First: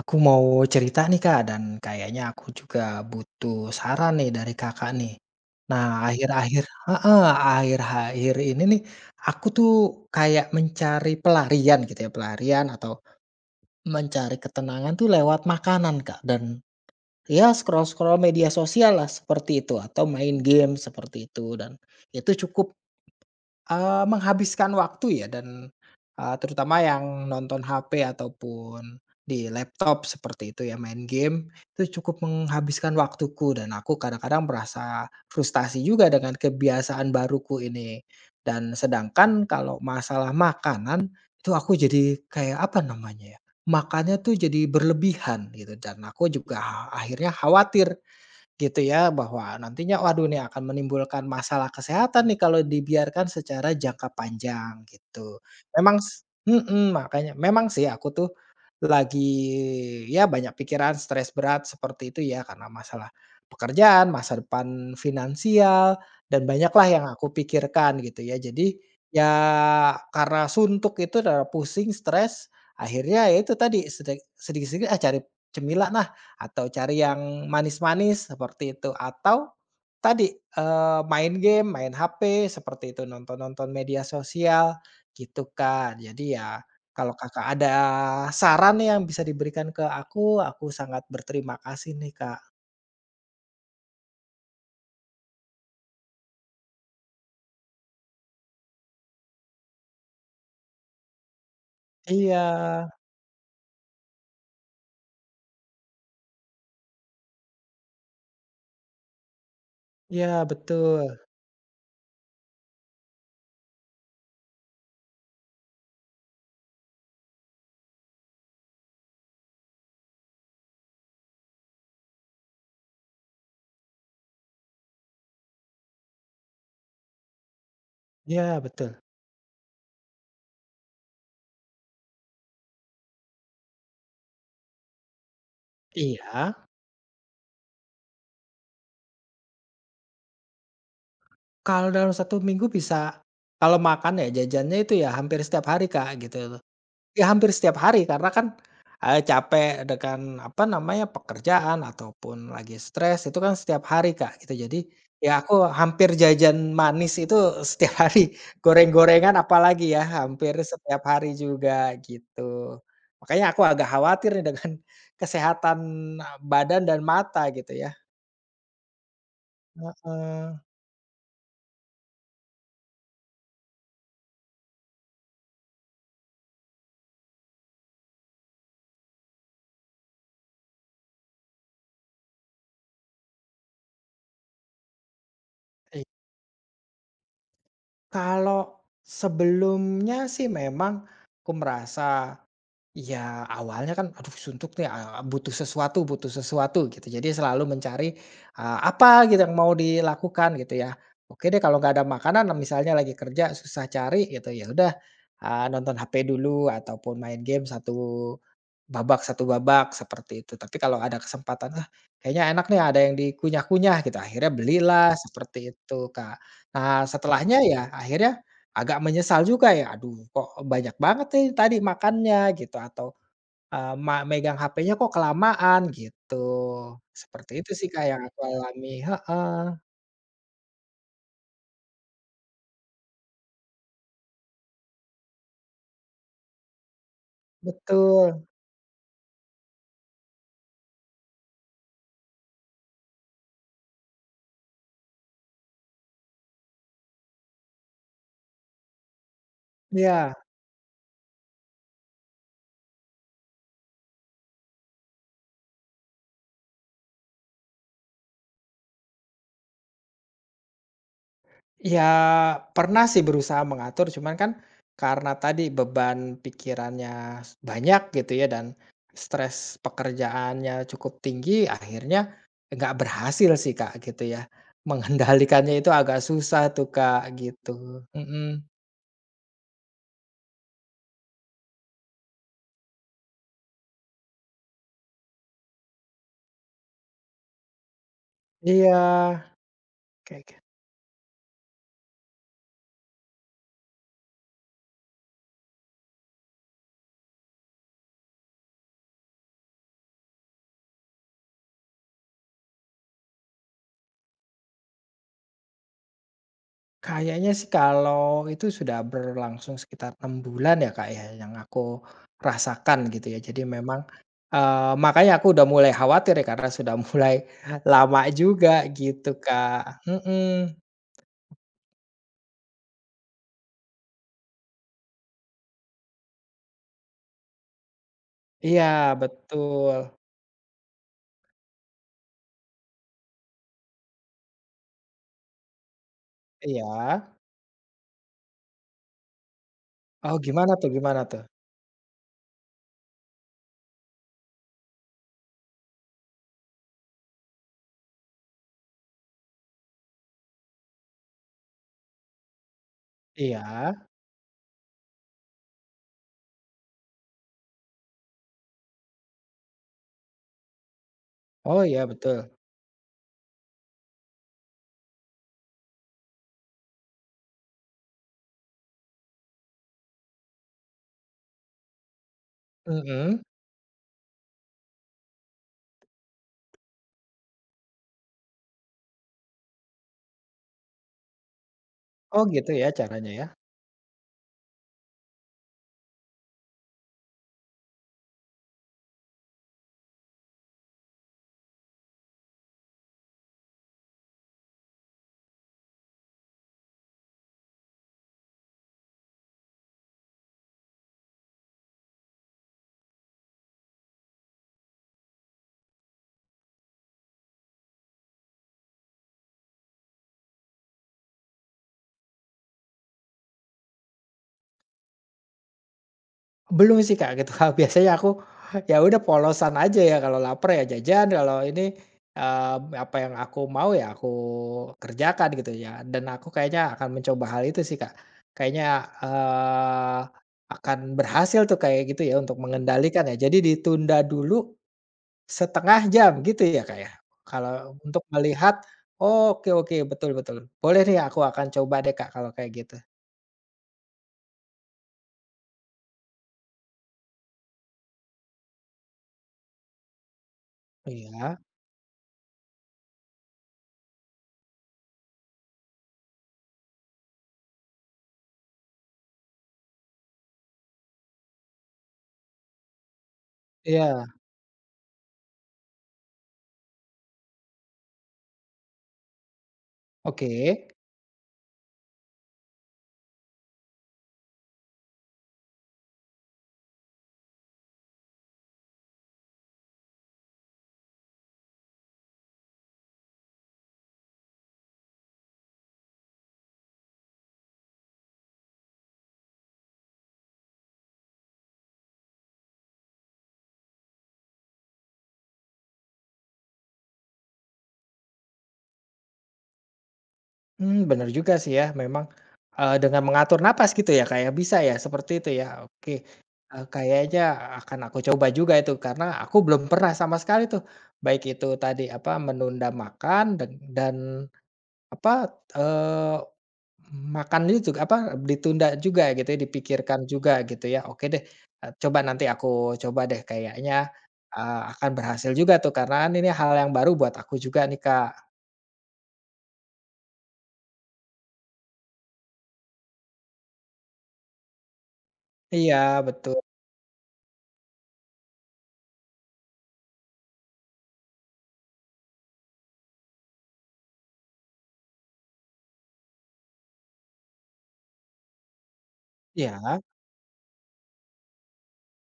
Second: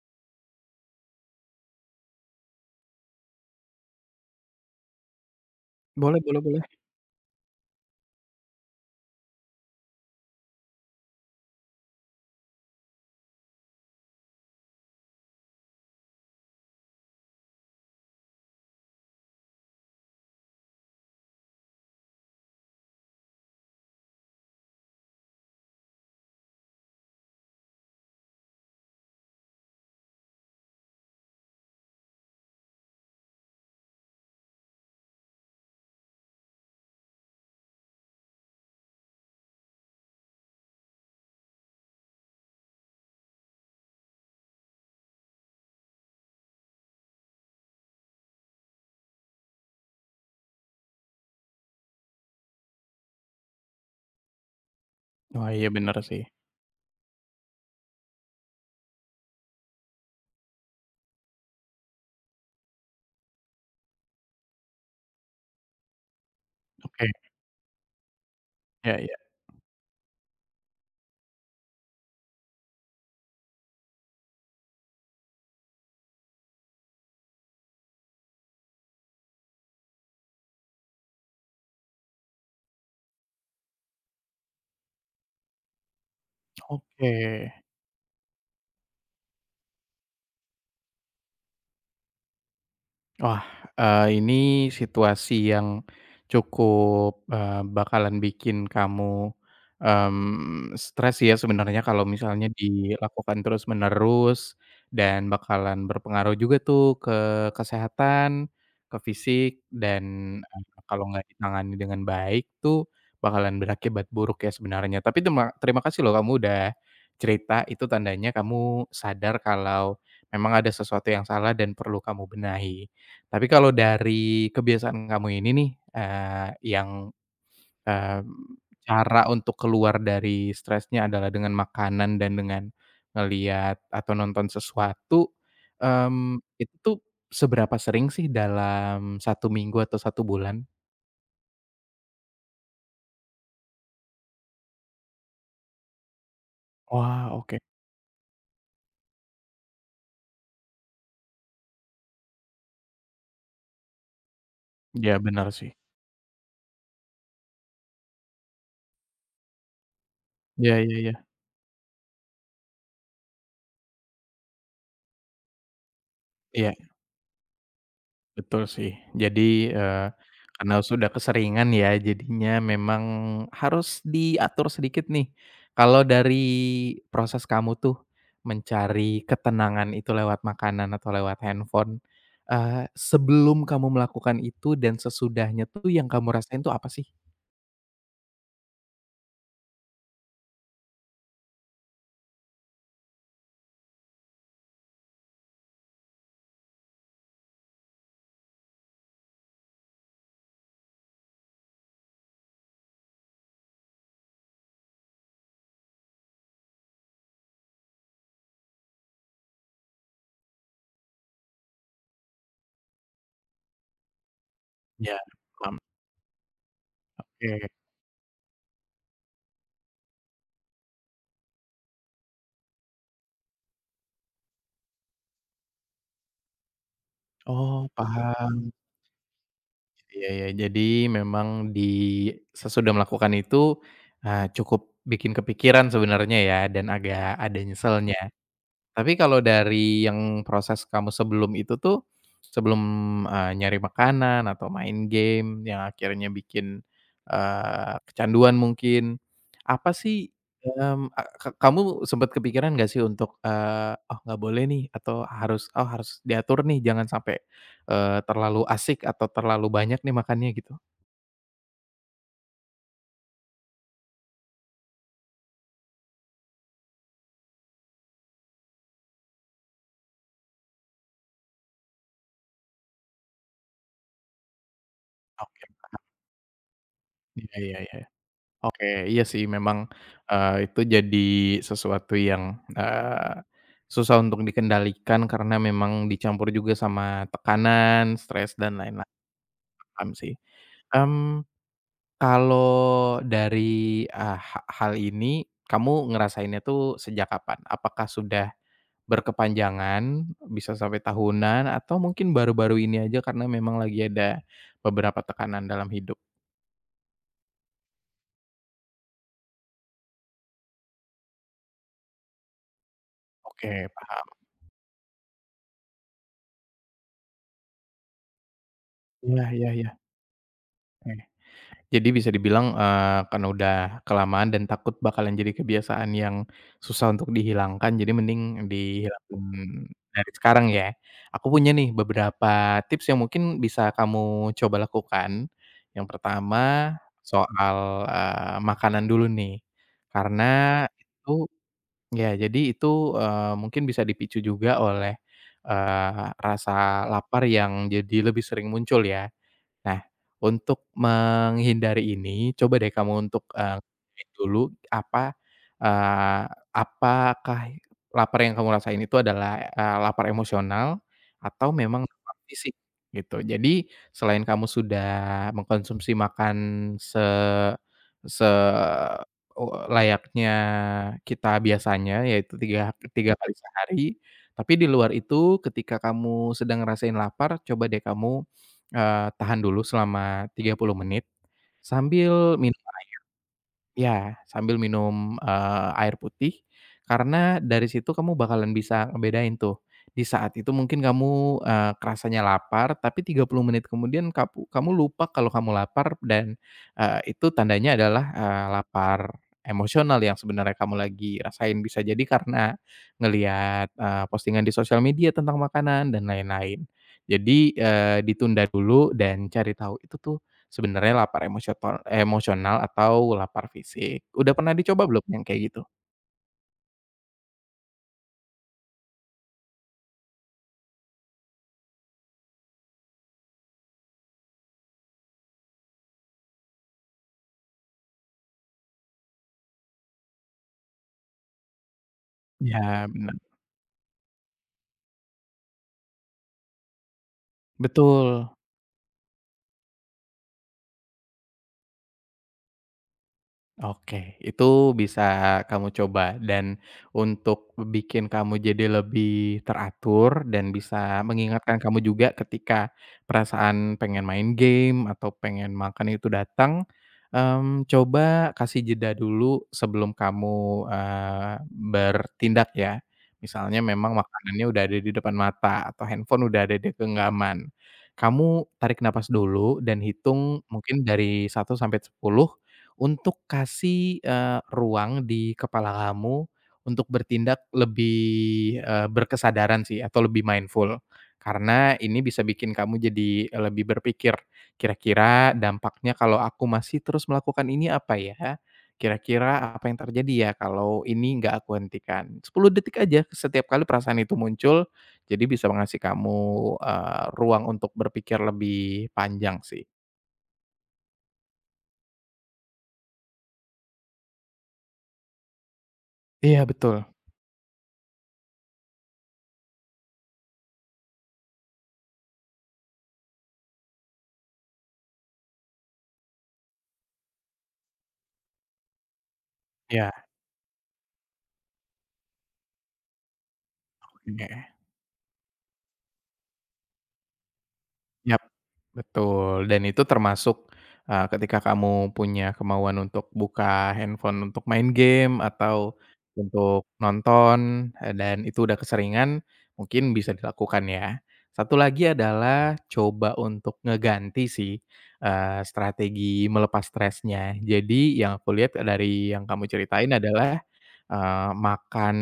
Aku mau cerita nih Kak, dan kayaknya aku juga butuh saran nih dari Kakak nih. Nah, Boleh boleh boleh. Akhir-akhir ini nih, aku tuh kayak mencari pelarian gitu ya, pelarian atau mencari ketenangan tuh lewat makanan Kak, dan ya scroll-scroll media sosial lah seperti itu, atau main game seperti itu, dan itu cukup menghabiskan waktu ya dan, terutama yang nonton HP ataupun di laptop seperti itu ya, main game, itu cukup menghabiskan waktuku dan aku kadang-kadang merasa frustasi juga dengan kebiasaan baruku ini. Dan sedangkan kalau masalah makanan, itu aku jadi kayak apa namanya ya, makannya tuh jadi berlebihan gitu dan aku juga akhirnya khawatir gitu ya, bahwa nantinya waduh nih akan menimbulkan masalah kesehatan nih kalau dibiarkan secara jangka panjang gitu. Wah, iya bener Memang sih. Makanya memang sih aku tuh lagi ya banyak pikiran stres berat seperti itu ya karena masalah pekerjaan, masa depan finansial, dan banyaklah yang Oke, aku pikirkan gitu ya. Jadi iya iya, ya karena suntuk itu, karena pusing, stres, akhirnya ya itu tadi sedikit-sedikit, "Ah, cari cemilan atau cari yang manis-manis seperti itu, atau tadi, main game, main HP seperti itu, nonton-nonton media sosial gitu, kan. Jadi ya oke. kalau Kakak ada saran yang bisa diberikan ke aku sangat berterima kasih nih, Kak. Wah, ini situasi yang cukup, bakalan bikin kamu, stres ya sebenarnya kalau Iya, misalnya dilakukan terus-menerus dan bakalan berpengaruh juga tuh ke kesehatan, ke fisik iya dan, betul, kalau nggak ditangani dengan baik tuh bakalan berakibat buruk ya sebenarnya. Tapi terima terima kasih loh kamu udah cerita, itu tandanya kamu sadar kalau memang ada sesuatu yang salah dan perlu kamu benahi. Tapi kalau dari kebiasaan kamu ini nih, yang, eee, iya betul. cara untuk keluar dari stresnya adalah dengan makanan dan dengan ngelihat atau nonton sesuatu, Iya, itu tuh seberapa sering sih dalam satu minggu atau satu bulan? kalau dalam satu minggu bisa kalau makan ya jajannya itu ya hampir setiap hari, Kak, gitu. Ya Wah, hampir oke. setiap hari karena kan, capek dengan apa namanya, pekerjaan ataupun lagi stres itu kan setiap hari, Kak, gitu. Jadi, Iya ya benar aku sih. hampir jajan manis itu setiap hari, goreng-gorengan apalagi ya hampir Iya iya setiap iya. hari juga gitu. Makanya aku agak khawatir nih dengan kesehatan Iya. badan dan mata gitu ya. Betul sih. Jadi, eee, Heeh. karena sudah keseringan ya, jadinya memang harus diatur sedikit nih. Kalau dari proses kamu tuh mencari ketenangan itu lewat makanan atau lewat handphone, sebelum kamu melakukan itu dan sesudahnya tuh Eh, yang kamu rasain tuh apa sih? Kalau sebelumnya sih memang aku merasa ya awalnya kan, "Aduh suntuk nih, butuh sesuatu," gitu. Jadi selalu mencari, apa gitu yang mau dilakukan gitu ya. Oke deh kalau nggak ada makanan misalnya lagi kerja susah cari gitu, ya udah, nonton HP dulu ataupun main game satu babak, seperti itu. Tapi kalau ada kesempatan, "Ah kayaknya enak nih ada yang dikunyah-kunyah," gitu, akhirnya belilah Ya, seperti paham. itu, Kak. Nah setelahnya Oke. ya akhirnya agak menyesal juga ya, "Aduh kok banyak banget nih tadi makannya," gitu atau Eee, ma megang HP-nya kok kelamaan gitu. Seperti itu sih, Oh, Kak, yang aku paham. alami, heeh, Iya ya, jadi memang di sesudah melakukan itu, cukup bikin kepikiran sebenarnya ya dan agak ada nyeselnya. betul. Tapi kalau dari yang proses kamu sebelum itu tuh, sebelum, nyari makanan atau main game yang akhirnya bikin, kecanduan mungkin, apa sih, Iya. A ka kamu sempet kepikiran nggak sih untuk, "Oh nggak boleh nih," atau harus, "Oh harus diatur nih jangan sampai, terlalu asik atau terlalu banyak nih makannya," gitu? Ya pernah sih berusaha mengatur, cuman kan karena tadi beban pikirannya banyak gitu ya dan stres pekerjaannya cukup tinggi, akhirnya nggak berhasil sih, Kak, gitu ya. Oke, Mengendalikannya itu paham, agak susah tuh, Kak, iya iya iya. gitu. Mhm. Oke, iya sih memang, itu jadi sesuatu yang, eee, susah untuk dikendalikan karena memang dicampur juga sama tekanan, stres, dan Iya, lain-lain, paham sih. kayak gi Mmm, kalau dari, hal ini kamu ngerasainnya tuh sejak kapan? Apakah sudah berkepanjangan, bisa sampai tahunan, atau mungkin baru-baru ini aja karena memang lagi ada beberapa tekanan dalam hidup? Kayaknya sih kalau itu sudah berlangsung sekitar 6 bulan ya, Kak, ya, yang aku rasakan gitu ya. Jadi Oke, memang, paham. Makanya aku udah mulai khawatir ya karena sudah mulai lama juga gitu, Iya iya iya. Kak. Mhm, Jadi bisa dibilang, karena udah kelamaan dan takut bakalan jadi kebiasaan yang susah untuk dihilangkan, jadi mending iya dihilangkan betul. dari sekarang ya. Aku punya nih beberapa tips yang mungkin bisa kamu coba lakukan. Yang pertama Iya. soal, makanan dulu nih, Oh gimana karena tuh gimana tuh? itu ya jadi itu, mungkin bisa dipicu juga oleh, rasa lapar yang jadi lebih sering muncul ya. Nah, untuk menghindari ini, coba deh kamu untuk, Iya. cek dulu eee, apakah lapar yang kamu rasain itu adalah, lapar emosional atau Oh memang iya lapar betul. fisik, gitu. Jadi selain kamu sudah mengkonsumsi makan se se layaknya kita biasanya, yaitu 3 3 Mhm. kali sehari, tapi di luar itu ketika kamu sedang ngerasain lapar, coba deh kamu tahan dulu selama 30 menit, Oh sambil gitu minum. ya caranya ya? Iya, sambil minum, air putih, karena dari situ kamu bakalan bisa ngebedain tuh, di saat itu mungkin kamu, kerasanya lapar, tapi 30 menit kemudian kamu lupa kalau kamu lapar dan, itu tandanya adalah, lapar emosional yang sebenarnya kamu lagi rasain. Bisa jadi karena ngelihat, postingan di sosial media tentang makanan dan lain-lain. Jadi, ditunda dulu dan cari tahu itu tuh sebenarnya lapar emosional atau lapar fisik? Udah pernah dicoba belum yang kayak gitu? Belum sih, Kak, gitu. Kak, biasanya aku, ya udah polosan aja ya, kalau lapar ya jajan, kalau ini, eee, apa yang aku mau ya aku kerjakan gitu ya, dan aku kayaknya akan mencoba hal itu sih, Kak. Kayaknya, eee, akan berhasil tuh kayak gitu ya untuk Iya. Ya mengendalikan bener, ya, jadi ditunda dulu setengah jam gitu ya, Kak, ya? Kalau untuk betul. melihat, oke oke, betul betul. Boleh nih aku akan coba deh, Kak, kalau kayak gitu. Oke, itu bisa kamu coba dan untuk bikin kamu jadi lebih teratur dan bisa Iya mengingatkan kamu juga ketika perasaan pengen main game atau pengen makan itu datang, coba kasih jeda dulu sebelum kamu, bertindak ya. Misalnya memang iya, makanannya udah ada di depan mata atau handphone udah ada di genggaman. Kamu tarik napas dulu dan oke. hitung mungkin dari 1 sampai 10. Untuk kasih, ruang di kepala kamu untuk bertindak lebih, berkesadaran sih atau lebih mindful. Karena ini bisa bikin kamu jadi lebih berpikir, "Kira-kira dampaknya kalau aku masih terus melakukan ini apa ya? Kira-kira apa yang terjadi ya kalau ini nggak aku hentikan?" 10 detik aja setiap kali perasaan itu muncul, jadi bisa mengasih kamu, ruang untuk berpikir lebih panjang sih. Hmm, benar juga sih ya memang, dengan mengatur napas gitu ya kayak bisa ya seperti itu ya? Oke, Iya betul, kayaknya akan aku coba juga itu karena aku belum pernah sama sekali tuh, baik itu tadi apa menunda makan dan apa, eee, makan itu juga apa ditunda juga gitu ya, dipikirkan iya, juga gitu ya. Oke deh, coba nanti aku coba deh kayaknya, oke. Akan berhasil juga tuh karena kan ini hal yang baru buat aku juga nih Yap, Kak. betul, dan itu termasuk, ketika kamu punya kemauan untuk buka handphone untuk main game Iya atau betul, untuk nonton, dan itu udah keseringan, mungkin bisa dilakukan ya. Satu lagi adalah coba untuk ngeganti sih, strategi melepas stresnya. Jadi yang aku lihat dari yang kamu iya. ceritain adalah makan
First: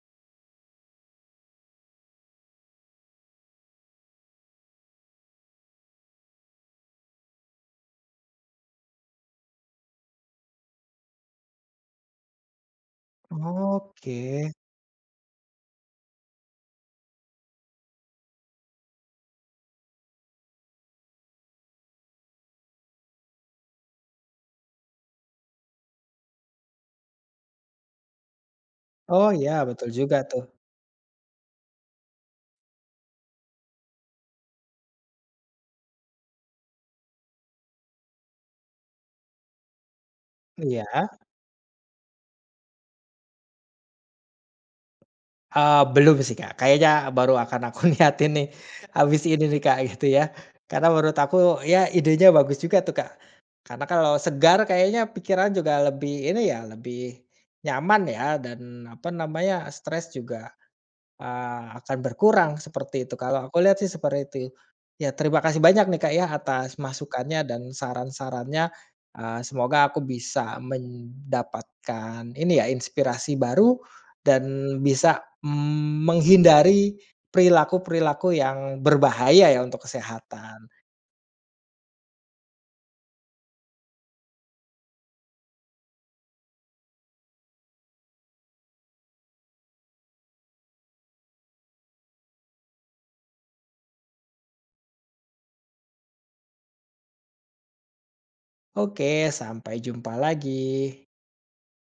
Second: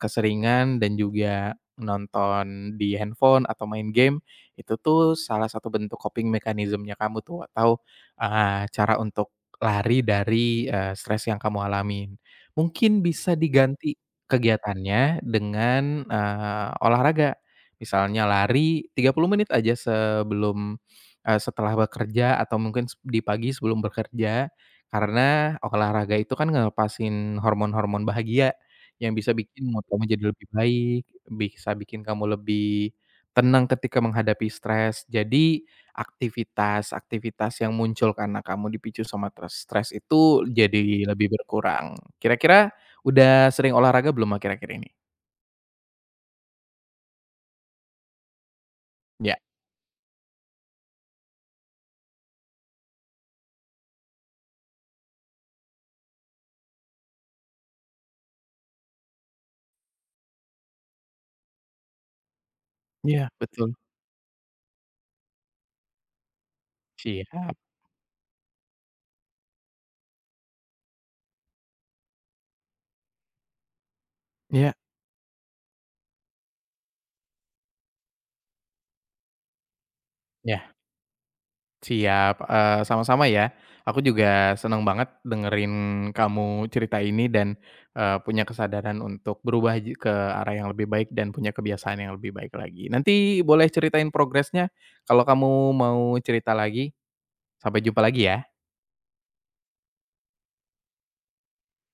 keseringan dan juga nonton di handphone atau main game, itu tuh salah satu bentuk coping mekanismenya kamu tuh atau, cara untuk lari dari, stres yang kamu alamin. Mungkin bisa diganti Oke. kegiatannya dengan, olahraga, misalnya lari 30 menit aja setelah bekerja atau mungkin di pagi sebelum bekerja karena olahraga itu kan ngelepasin hormon-hormon bahagia, yang Oh bisa ya bikin mood betul kamu juga jadi tuh. lebih baik, bisa bikin kamu lebih tenang ketika menghadapi stres. Jadi, aktivitas-aktivitas yang muncul karena kamu dipicu sama stres itu Iya, jadi lebih berkurang. Kira-kira udah sering olahraga belum akhir-akhir ini? Belum sih, Kak, kayaknya baru akan aku niatin nih, habis Ya. ini nih, Kak, gitu ya. Karena menurut aku ya idenya bagus juga tuh, Kak. Karena kalau segar kayaknya pikiran juga lebih ini ya, lebih nyaman ya dan apa namanya, stres juga akan berkurang seperti itu, Iya, kalau aku betul. lihat sih seperti itu. Ya terima kasih banyak nih Kak ya atas masukannya Siap. dan saran-sarannya, semoga aku bisa mendapatkan ini ya inspirasi baru Iya. dan bisa, menghindari perilaku-perilaku yang berbahaya ya untuk kesehatan. Siap, sama-sama ya. Aku juga seneng banget dengerin kamu cerita ini dan, punya kesadaran untuk berubah ke arah yang lebih baik dan punya kebiasaan yang lebih baik lagi. Nanti boleh ceritain progresnya kalau kamu mau cerita lagi. Sampai jumpa lagi ya. Oke sampai jumpa lagi.